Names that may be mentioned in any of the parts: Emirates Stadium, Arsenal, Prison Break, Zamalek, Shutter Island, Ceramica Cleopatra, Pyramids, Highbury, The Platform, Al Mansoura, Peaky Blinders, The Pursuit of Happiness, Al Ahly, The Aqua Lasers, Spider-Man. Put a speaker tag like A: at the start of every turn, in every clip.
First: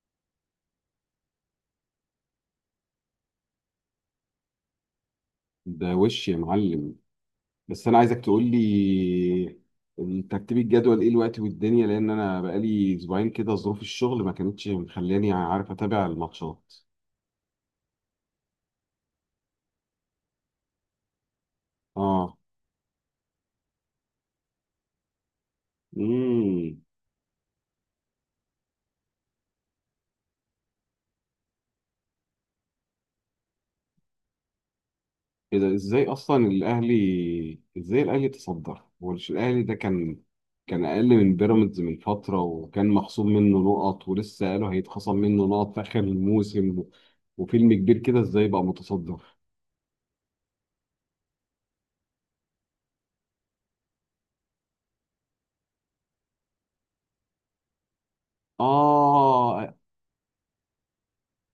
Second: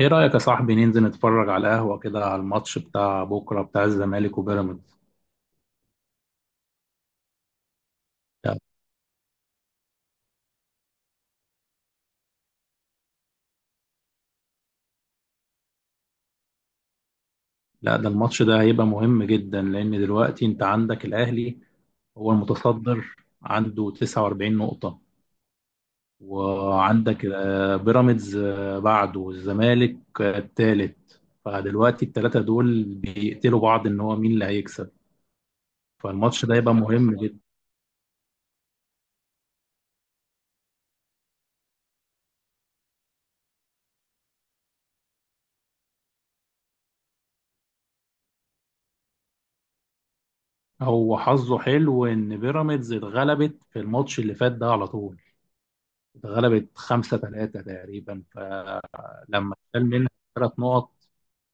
A: ايه رأيك يا صاحبي ننزل نتفرج على القهوة كده على الماتش بتاع بكرة بتاع الزمالك وبيراميدز.
B: ده وش يا معلم؟ بس انا عايزك تقول
A: لا.
B: لي ترتيب الجدول ايه الوقت والدنيا، لان انا بقالي اسبوعين كده ظروف الشغل ما كانتش مخلاني عارف اتابع الماتشات.
A: ده الماتش ده هيبقى مهم جدا لأن دلوقتي انت عندك الأهلي. هو
B: اه.
A: المتصدر عنده 49 نقطة.
B: امم
A: وعندك بيراميدز بعده والزمالك التالت. فدلوقتي التلاتة دول بيقتلوا بعض ان هو مين اللي هيكسب.
B: ايه ده،
A: فالماتش ده هيبقى مهم جدا.
B: ازاي الاهلي تصدر؟ هو مش الاهلي ده كان اقل من بيراميدز من فتره، وكان مخصوم منه نقط ولسه قالوا هيتخصم منه نقط في اخر الموسم، وفيلم كبير كده ازاي بقى متصدر؟
A: هو حظه حلو ان بيراميدز اتغلبت في الماتش اللي فات ده على طول. اتغلبت 5 3 تقريبا، فلما
B: اه.
A: اتشال منها ثلاث نقط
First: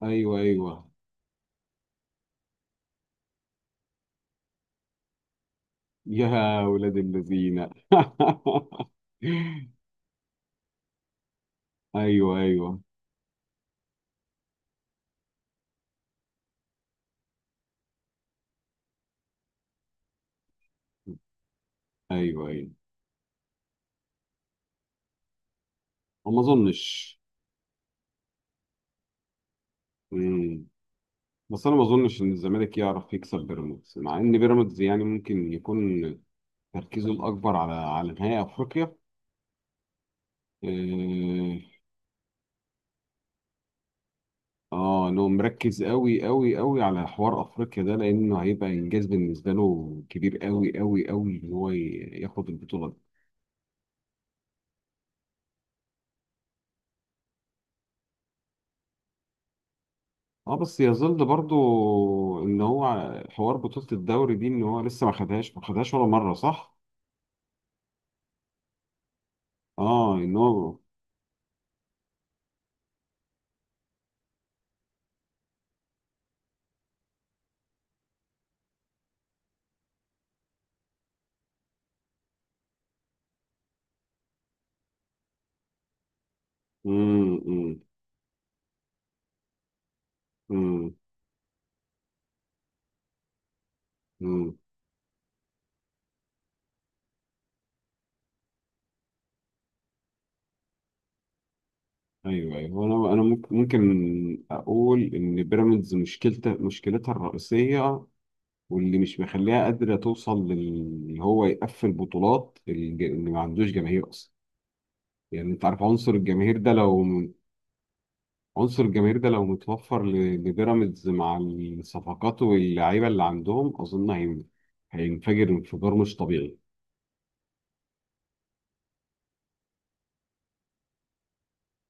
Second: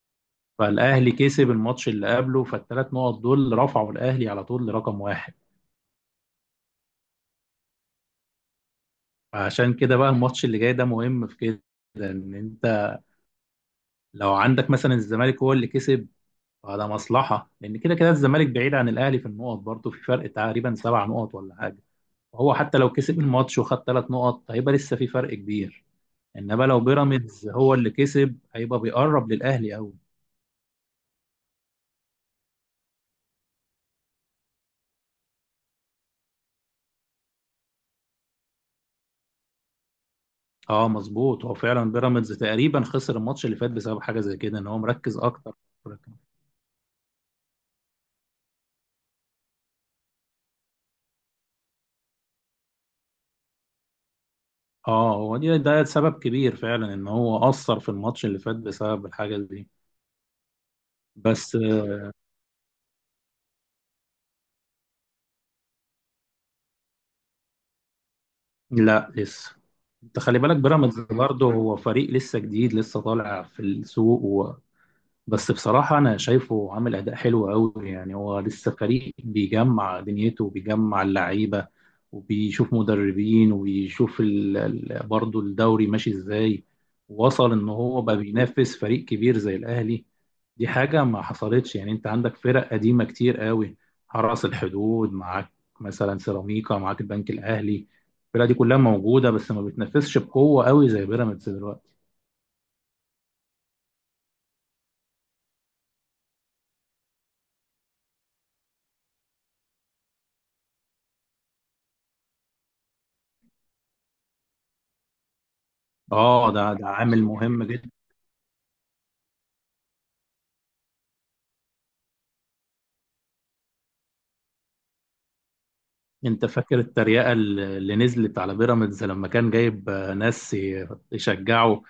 B: ايوه، ايوه.
A: فالاهلي كسب الماتش اللي قبله، فالـ3 نقط رفعوا الاهلي على طول لرقم واحد.
B: يا ولاد الذين.
A: عشان كده بقى الماتش اللي جاي ده مهم في كده
B: ايوه،
A: ان
B: ايوه.
A: انت لو عندك مثلا الزمالك هو اللي كسب، فده مصلحه لان كده كده الزمالك بعيد عن الاهلي في النقط، برضه في فرق تقريبا 7 نقط حاجه،
B: ايوه،
A: وهو
B: ايوه.
A: حتى لو كسب الماتش وخد 3 نقط لسه في فرق كبير.
B: ما
A: انما لو
B: اظنش.
A: بيراميدز هو اللي كسب هيبقى بيقرب للاهلي قوي.
B: مم. بس انا ما اظنش ان الزمالك يعرف يكسب بيراميدز، مع ان بيراميدز يعني ممكن يكون تركيزه الاكبر على نهائي افريقيا.
A: اه مظبوط، هو
B: اه.
A: فعلا بيراميدز تقريبا خسر الماتش اللي فات بسبب حاجه زي كده ان هو مركز
B: انه
A: اكتر.
B: مركز قوي قوي قوي على حوار افريقيا ده، لانه هيبقى انجاز بالنسبه له كبير قوي قوي قوي، ان هو ياخد البطوله دي.
A: اه هو دي ده سبب كبير فعلا ان هو اثر في الماتش اللي فات بسبب الحاجه دي.
B: اه بس يظل برضو
A: بس آه،
B: ان هو حوار بطولة الدوري دي ان هو لسه ما خدهاش ما خدهاش ولا مرة، صح؟
A: لا لسه.
B: اه،
A: انت
B: ان
A: خلي بالك
B: هو.
A: بيراميدز برضه هو فريق لسه جديد لسه طالع في السوق. بس بصراحة أنا شايفه عامل أداء حلو أوي. يعني هو لسه فريق بيجمع دنيته وبيجمع اللعيبة وبيشوف مدربين وبيشوف برضه الدوري ماشي إزاي.
B: امم،
A: وصل إن
B: امم،
A: هو بقى بينافس فريق كبير زي الأهلي. دي
B: امم،
A: حاجة ما حصلتش. يعني أنت عندك فرق قديمة كتير أوي. حرس
B: أمم.
A: الحدود معاك، مثلا سيراميكا معاك، البنك الأهلي. الفرق دي كلها موجودة بس ما بتنافسش بقوة أوي زي بيراميدز دلوقتي.
B: ايوه، ايوه. انا ممكن اقول ان بيراميدز مشكلتها الرئيسية، واللي مش مخليها قادرة توصل لل هو يقفل بطولات اللي ما عندوش جماهير اصلا. يعني انت عارف عنصر
A: اه
B: الجماهير ده
A: ده
B: لو،
A: عامل مهم جدا.
B: متوفر لبيراميدز مع الصفقات واللعيبه اللي عندهم، اظن هينفجر انفجار مش
A: انت
B: طبيعي.
A: فاكر التريقة اللي نزلت على بيراميدز لما كان جايب ناس يشجعوا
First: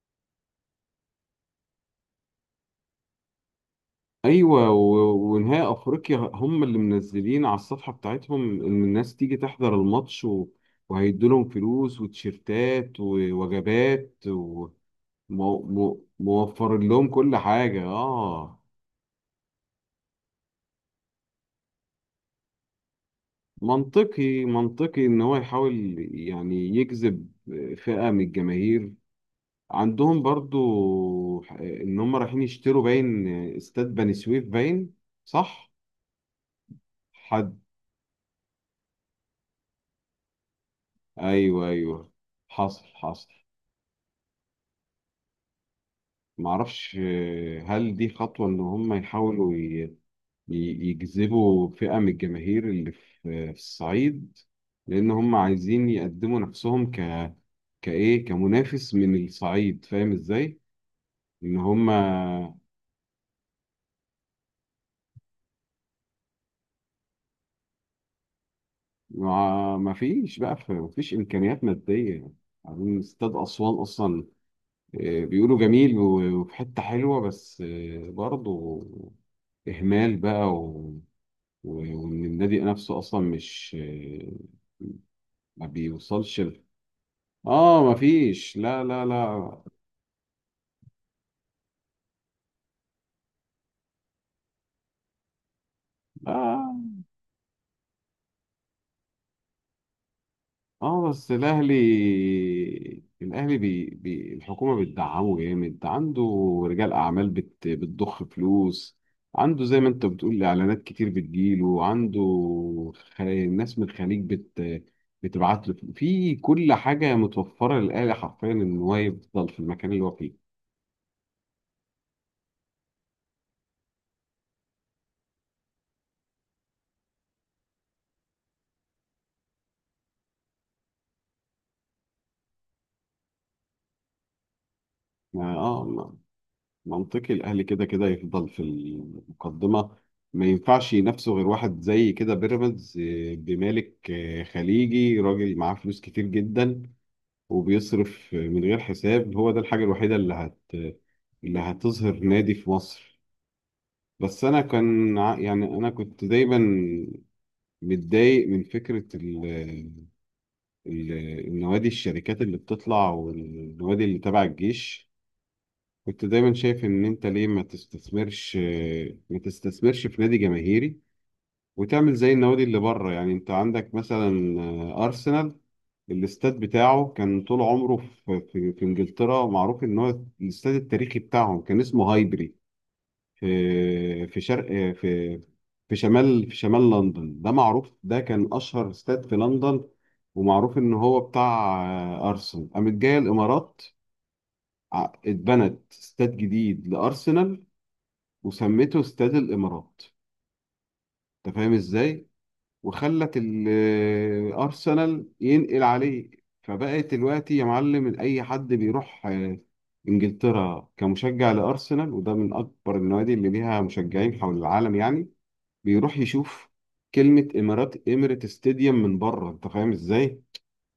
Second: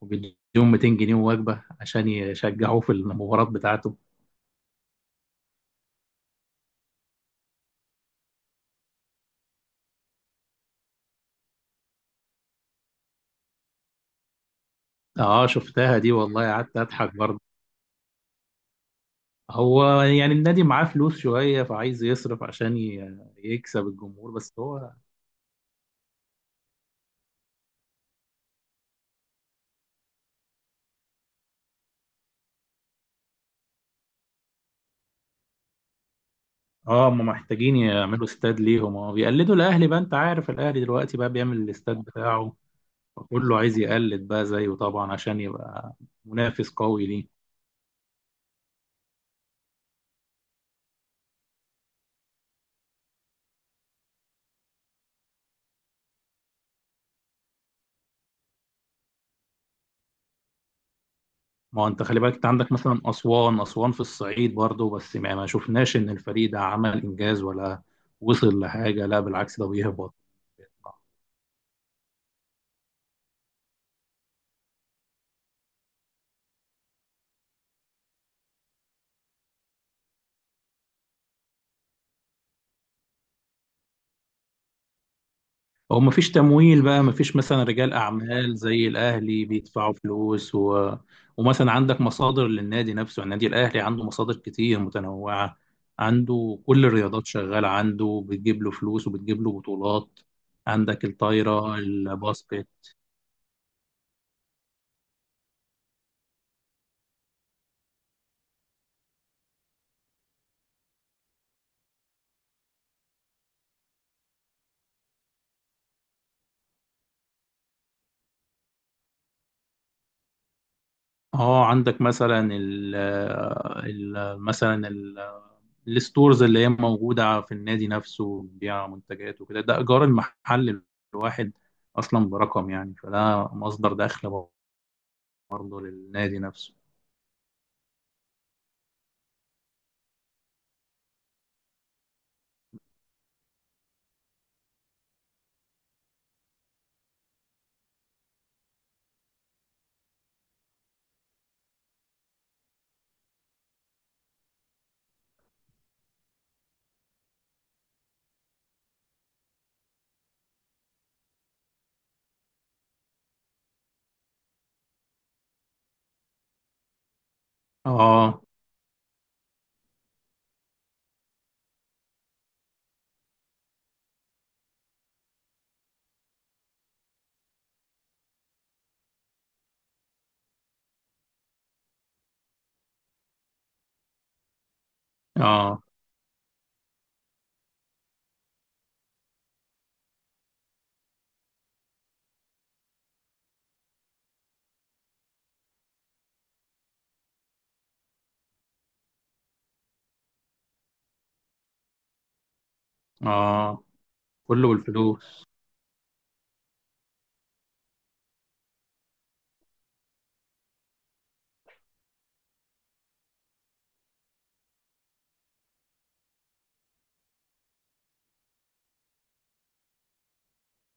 A: وبيديهم 200 جنيه وجبة عشان يشجعوه في المباراة بتاعته.
B: ايوه ونهائي افريقيا هم اللي منزلين على الصفحه بتاعتهم ان الناس تيجي تحضر الماتش وهيدوا لهم فلوس وتيشيرتات ووجبات
A: اه شفتها دي والله، قعدت
B: وموفرين لهم
A: اضحك
B: كل
A: برضه.
B: حاجه. اه.
A: هو يعني النادي معاه فلوس شوية فعايز يصرف عشان يكسب الجمهور
B: منطقي
A: بس هو.
B: منطقي ان هو يحاول يعني يجذب فئه من الجماهير. عندهم برضو ان هم رايحين يشتروا باين، استاد بني سويف باين. صح.
A: اه هم
B: حد.
A: محتاجين يعملوا استاد ليهم. اه بيقلدوا الاهلي بقى، انت عارف الاهلي دلوقتي بقى بيعمل
B: ايوه،
A: الاستاد
B: ايوه.
A: بتاعه.
B: حصل حصل.
A: فكله عايز يقلد بقى زيه طبعا عشان يبقى منافس
B: معرفش،
A: قوي ليه.
B: هل دي خطوة ان هم يحاولوا يجذبوا فئة من الجماهير اللي في الصعيد، لان هم عايزين يقدموا نفسهم ك كايه كمنافس من الصعيد، فاهم ازاي؟ ان
A: ما هو
B: هم
A: انت خلي بالك، انت عندك مثلا اسوان، اسوان في الصعيد برضه بس ما شفناش ان الفريق ده عمل انجاز ولا وصل لحاجه. لا بالعكس ده
B: ما
A: بيهبط.
B: فيش بقى، ما فيش امكانيات ماديه. عايزين استاد اسوان اصلا، بيقولوا جميل وفي حته حلوه، بس برضه اهمال بقى و- وان النادي نفسه اصلا مش ما
A: هو ما فيش
B: بيوصلش
A: تمويل بقى، ما فيش مثلا
B: اه
A: رجال
B: ما
A: اعمال
B: فيش، لا،
A: زي
B: لا،
A: الاهلي
B: لا.
A: بيدفعوا فلوس، و... ومثلا عندك مصادر للنادي نفسه. يعني النادي الاهلي عنده مصادر كتير متنوعه، عنده
B: آه.
A: كل الرياضات شغاله عنده بتجيب له فلوس وبتجيب له بطولات.
B: اه
A: عندك
B: بس الاهلي
A: الطايره، الباسكت.
B: الاهلي الحكومه بتدعمه جامد، عنده رجال اعمال بتضخ فلوس، عنده زي ما انت بتقول اعلانات كتير بتجيله، عنده ناس من الخليج بتبعت له في كل حاجه، متوفره للاهلي حرفيا ان هو يفضل في المكان اللي هو فيه.
A: اه عندك مثلا ال مثلا ال- الستورز اللي هي موجودة في النادي نفسه بتبيع منتجات وكده. ده إيجار المحل الواحد أصلا برقم، يعني فده مصدر دخل برضه
B: اه،
A: للنادي نفسه.
B: منطقي الاهلي كده كده يفضل في المقدمه. ما ينفعش ينافسه غير واحد زي كده، بيراميدز، بمالك خليجي، راجل معاه فلوس كتير جدا، وبيصرف من غير حساب. هو ده الحاجه الوحيده اللي هتظهر نادي في مصر. بس انا كان يعني انا كنت دايما متضايق من فكره ال- النوادي الشركات اللي بتطلع، والنوادي اللي تبع الجيش. كنت دايما شايف ان انت ليه ما
A: اه
B: تستثمرش ما تستثمرش في نادي جماهيري، وتعمل زي النوادي اللي بره. يعني انت عندك مثلا ارسنال. الاستاد بتاعه كان طول عمره في انجلترا، معروف ان هو الاستاد التاريخي بتاعهم، كان اسمه هايبري في في شرق في
A: اه
B: في شمال في شمال لندن. ده معروف، ده كان اشهر استاد في لندن، ومعروف ان هو بتاع ارسنال. قامت جايه الامارات، اتبنت استاد جديد لارسنال وسميته استاد الامارات، انت فاهم ازاي؟ وخلت
A: اه كله
B: الارسنال
A: بالفلوس.
B: ينقل عليه. فبقت دلوقتي يا معلم إن اي حد بيروح انجلترا كمشجع لارسنال، وده من اكبر النوادي اللي ليها مشجعين حول العالم يعني، بيروح يشوف كلمة امارات اميريت ستاديوم من بره، انت فاهم ازاي؟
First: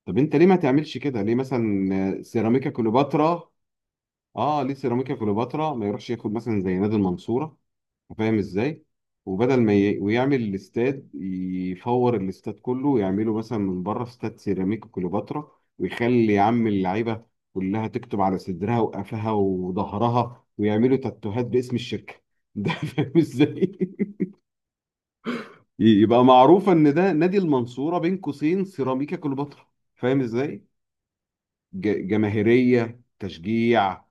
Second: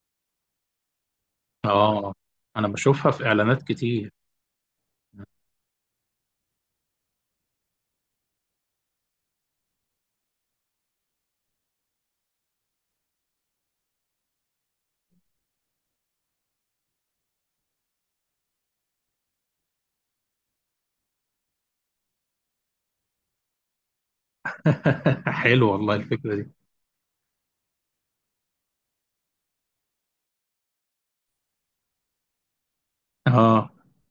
B: طب انت ليه ما تعملش كده؟ ليه مثلا
A: اه أنا
B: سيراميكا
A: بشوفها في
B: كليوباترا،
A: إعلانات كتير.
B: اه، ليه سيراميكا كليوباترا ما يروحش ياخد مثلا زي نادي المنصورة، فاهم ازاي؟ وبدل ما ويعمل الاستاد يفور الاستاد كله، ويعمله مثلا من بره استاد سيراميك كليوباترا، ويخلي يا عم اللعيبه كلها تكتب على صدرها وقفها وظهرها، ويعملوا تاتوهات باسم الشركه ده. فاهم ازاي؟
A: حلو والله
B: يبقى
A: الفكرة دي.
B: معروف ان ده نادي المنصوره بين قوسين سيراميكا كليوباترا، فاهم ازاي؟ جماهيرية
A: اه
B: تشجيع،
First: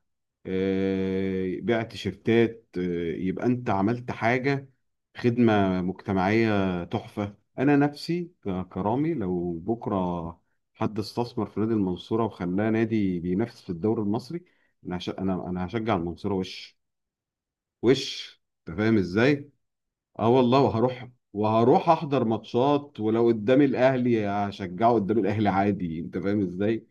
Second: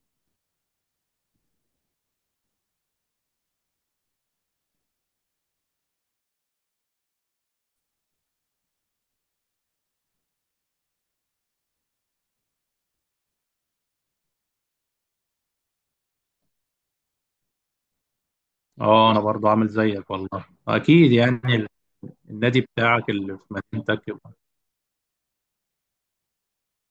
B: بيع تيشيرتات، يبقى انت عملت حاجة، خدمة مجتمعية تحفة. انا نفسي كرامي لو بكرة حد استثمر في نادي المنصورة وخلاه نادي بينافس في الدوري المصري، انا هش... انا انا هشجع المنصورة وش انت فاهم
A: اه أنا
B: ازاي؟
A: برضه عامل زيك
B: اه
A: والله
B: والله، وهروح
A: أكيد، يعني
B: وهروح احضر
A: النادي
B: ماتشات،
A: بتاعك
B: ولو
A: اللي في
B: قدام
A: مدينتك.
B: الاهلي هشجعه قدام الاهلي عادي، انت فاهم ازاي؟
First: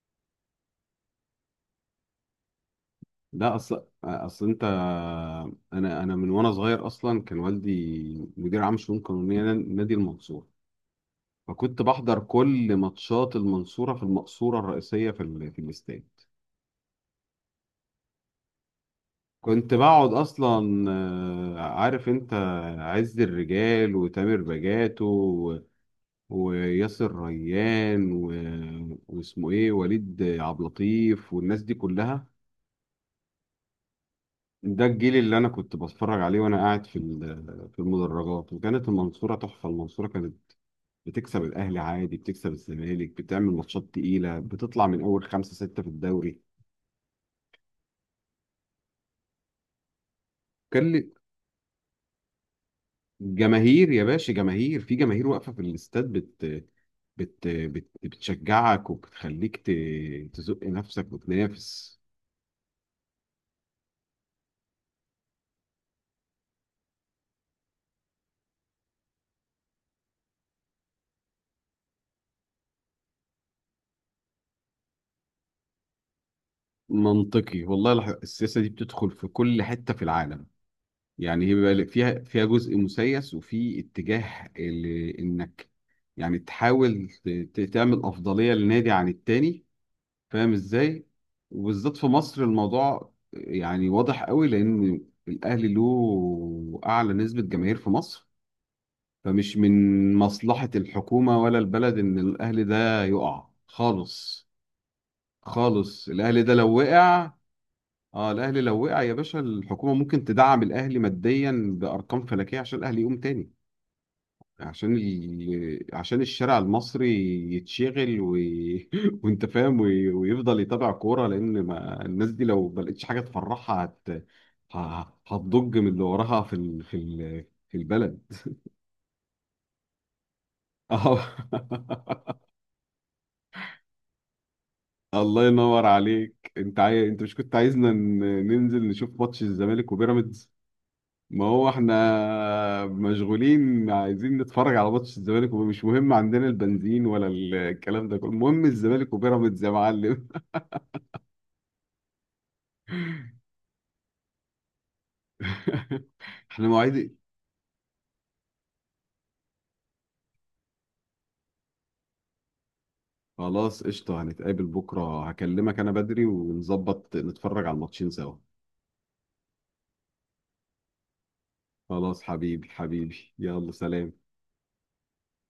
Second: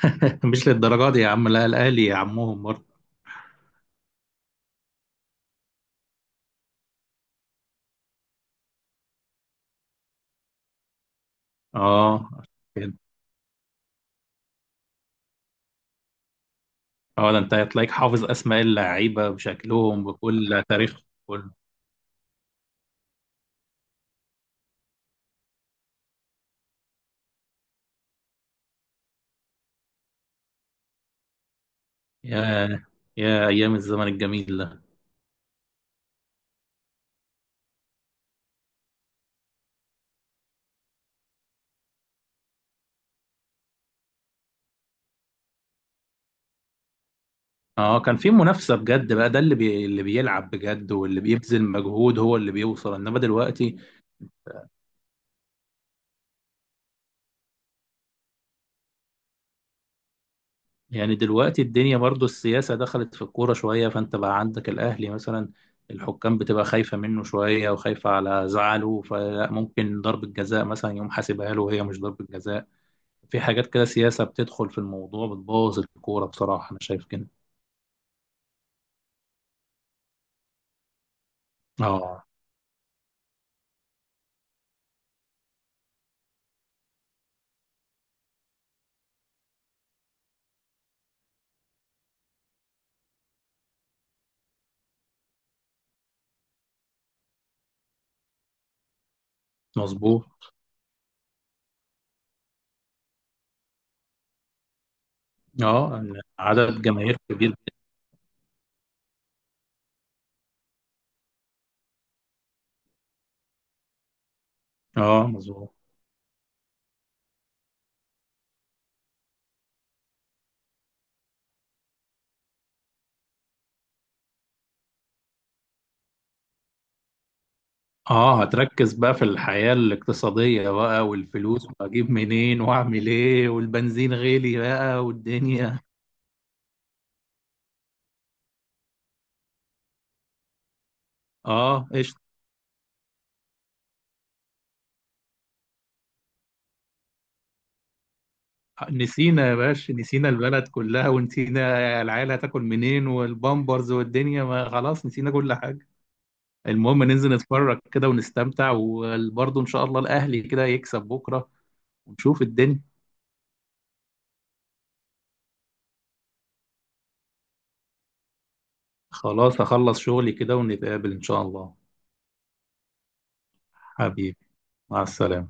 A: مش للدرجة دي يا عم، لا الأهلي يا عمهم برضه.
B: لا، اصل انت، انا من وانا صغير اصلا كان والدي مدير عام شؤون قانونيه نادي المنصوره، فكنت بحضر
A: اه عشان
B: كل
A: كده.
B: ماتشات المنصوره في المقصوره الرئيسيه في الاستاد.
A: اه ده انت هتلاقيك حافظ أسماء اللعيبة
B: كنت
A: بشكلهم
B: بقعد
A: بكل
B: اصلا،
A: تاريخهم كله.
B: عارف انت، عز الرجال وتامر بجاتو وياسر ريان واسمه ايه وليد عبد اللطيف والناس دي كلها.
A: يا يا أيام الزمن الجميل ده.
B: ده الجيل اللي انا كنت بتفرج عليه وانا قاعد في المدرجات، وكانت المنصوره تحفه، المنصوره كانت بتكسب الاهلي عادي، بتكسب الزمالك، بتعمل ماتشات تقيله، بتطلع من اول خمسه سته في الدوري.
A: اه كان في منافسة بجد بقى، ده اللي اللي بيلعب
B: كان
A: بجد
B: لي-
A: واللي بيبذل مجهود هو اللي بيوصل، إنما دلوقتي.
B: جماهير يا باشا، جماهير، في جماهير واقفه في الاستاد بت بت بت بتشجعك وبتخليك تزق نفسك
A: يعني دلوقتي الدنيا
B: وتنافس.
A: برضه السياسة دخلت في الكورة شوية، فأنت بقى عندك الأهلي مثلا، الحكام بتبقى خايفة منه شوية وخايفة على زعله، فممكن ضربة جزاء مثلا يقوم حاسبها له وهي مش ضربة جزاء. في حاجات كده سياسة بتدخل في الموضوع بتبوظ الكورة، بصراحة أنا شايف كده.
B: منطقي والله، السياسه دي بتدخل في كل حته في العالم، يعني هي بيبقى فيها
A: اه
B: فيها جزء مسيس، وفي اتجاه انك يعني تحاول تعمل افضليه للنادي عن التاني، فاهم ازاي؟ وبالذات في مصر الموضوع يعني واضح قوي، لان الاهلي له اعلى نسبه جماهير في مصر، فمش من
A: مظبوط.
B: مصلحه الحكومه ولا البلد ان الاهلي ده يقع خالص.
A: اه
B: خالص
A: إن
B: الاهلي ده لو
A: عدد جماهير
B: وقع،
A: كبير.
B: اه الاهلي لو وقع يا باشا الحكومه ممكن تدعم الاهلي ماديا بارقام فلكيه عشان الاهلي يقوم تاني،
A: اه مظبوط.
B: عشان الشارع المصري يتشغل وانت فاهم ويفضل يتابع كوره، لان ما... الناس دي لو ما لقتش حاجه تفرحها ه... هتضج من اللي وراها في البلد.
A: اه هتركز بقى في الحياة الاقتصادية بقى
B: اه
A: والفلوس واجيب منين واعمل ايه والبنزين غالي بقى
B: الله
A: والدنيا.
B: ينور عليك، انت انت مش كنت عايزنا ننزل نشوف ماتش الزمالك وبيراميدز؟ ما هو
A: اه ايش.
B: احنا مشغولين عايزين نتفرج على ماتش الزمالك، ومش مهم عندنا البنزين ولا الكلام ده كله، المهم الزمالك
A: نسينا يا
B: وبيراميدز يا
A: باشا،
B: معلم.
A: نسينا البلد كلها ونسينا العيال هتاكل منين والبامبرز والدنيا، ما خلاص نسينا كل حاجة.
B: احنا مواعيد
A: المهم
B: إيه؟
A: ننزل نتفرج كده ونستمتع، وبرضه ان شاء الله الاهلي كده يكسب بكره ونشوف الدنيا.
B: خلاص قشطة، هنتقابل بكرة، هكلمك انا بدري ونظبط نتفرج على الماتشين سوا.
A: خلاص هخلص شغلي كده ونتقابل ان شاء الله.
B: خلاص حبيبي، حبيبي، يلا سلام.
A: حبيبي، مع السلامه.